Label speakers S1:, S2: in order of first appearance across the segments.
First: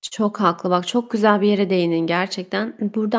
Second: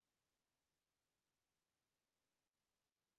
S1: Çok haklı. Bak, çok güzel bir yere değindin gerçekten. Burada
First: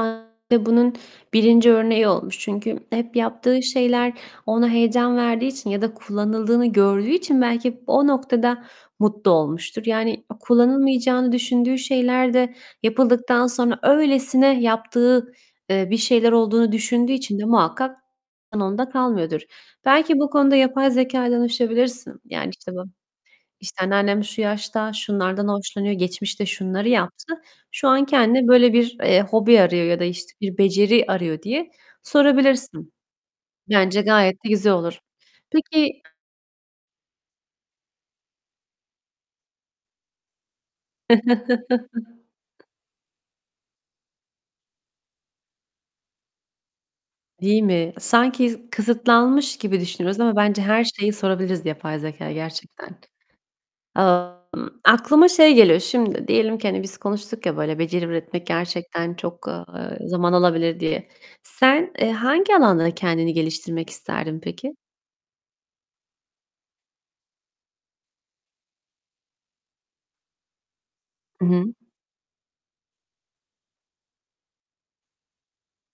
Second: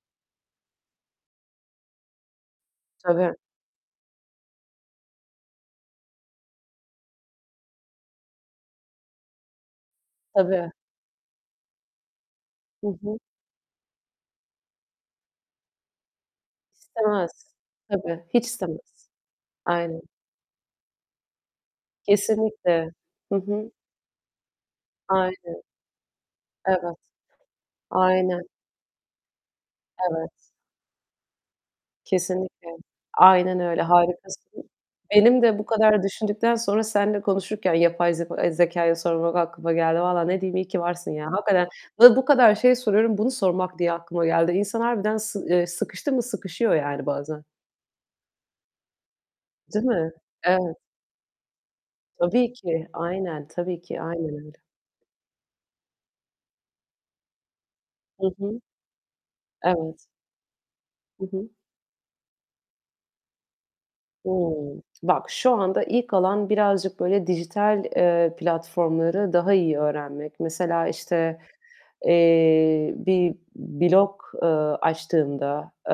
S1: da bunun 1. örneği olmuş. Çünkü hep
S2: Tabii.
S1: yaptığı şeyler ona heyecan verdiği için ya da kullanıldığını gördüğü için belki o noktada mutlu olmuştur. Yani
S2: Tabii.
S1: kullanılmayacağını düşündüğü şeyler de
S2: Hı hı.
S1: yapıldıktan sonra öylesine yaptığı, eee, bir şeyler olduğunu düşündüğü için de
S2: İstemez,
S1: muhakkak
S2: tabii hiç
S1: [unintelligible] onda
S2: istemez.
S1: kalmıyordur.
S2: Aynen.
S1: Belki bu konuda yapay zekâya danışabilirsin. Yani, işte, bak,
S2: Kesinlikle. Hı hı.
S1: işte, anneannem şu yaşta şunlardan
S2: Aynen.
S1: hoşlanıyor, geçmişte şunları
S2: Evet.
S1: yaptı, şu an
S2: Aynen.
S1: kendine böyle bir, eee, hobi arıyor ya da
S2: Evet.
S1: işte bir beceri arıyor diye
S2: Kesinlikle.
S1: sorabilirsin.
S2: Aynen öyle.
S1: Bence gayet de
S2: Harikasın.
S1: güzel olur.
S2: Benim de bu
S1: Peki
S2: kadar düşündükten sonra seninle konuşurken yapay zeko zekâya sormak aklıma geldi. Vallahi ne diyeyim, iyi ki varsın ya. Hakikaten. Bu kadar şey soruyorum bunu sormak diye aklıma geldi. İnsan harbiden sı eee, sıkıştı mı sıkışıyor yani bazen.
S1: Değil mi? Sanki s kısıtlanmış gibi
S2: Değil mi?
S1: düşünüyoruz ama bence
S2: Evet.
S1: her şeyi sorabiliriz yapay zekâya
S2: Tabii ki.
S1: gerçekten.
S2: Aynen. Tabii ki. Aynen öyle.
S1: [unintelligible] Aklıma şey geliyor, şimdi, diyelim ki, hani biz konuştuk ya böyle beceri
S2: Hı
S1: üretmek
S2: hı.
S1: gerçekten çok,
S2: Evet.
S1: eee, zaman alabilir diye.
S2: Hı hı.
S1: Sen, eee, hangi alanda kendini geliştirmek isterdin peki?
S2: Hıı. Bak, şu anda ilk olan birazcık böyle dijital, eee, platformları daha iyi öğrenmek. Mesela işte,
S1: Hı hı.
S2: eee, bir blog, eee, açtığımda, eee,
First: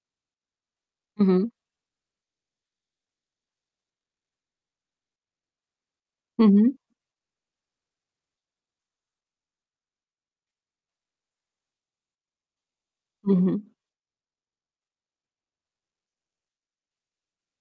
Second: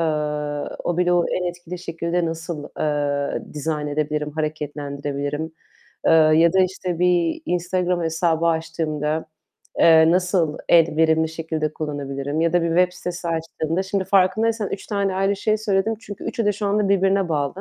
S2: o
S1: Hı
S2: bloğu en
S1: hı.
S2: etkili şekilde nasıl, eee, dizayn edebilirim, hareketlendirebilirim? Eee,
S1: Hı
S2: ya da
S1: hı.
S2: işte bir Instagram hesabı açtığımda, eee, nasıl en verimli şekilde kullanabilirim? Ya da bir web sitesi
S1: Hı hı.
S2: açtığımda, şimdi farkındaysan 3 tane ayrı şey söyledim. Çünkü üçü de şu anda birbirine bağlı.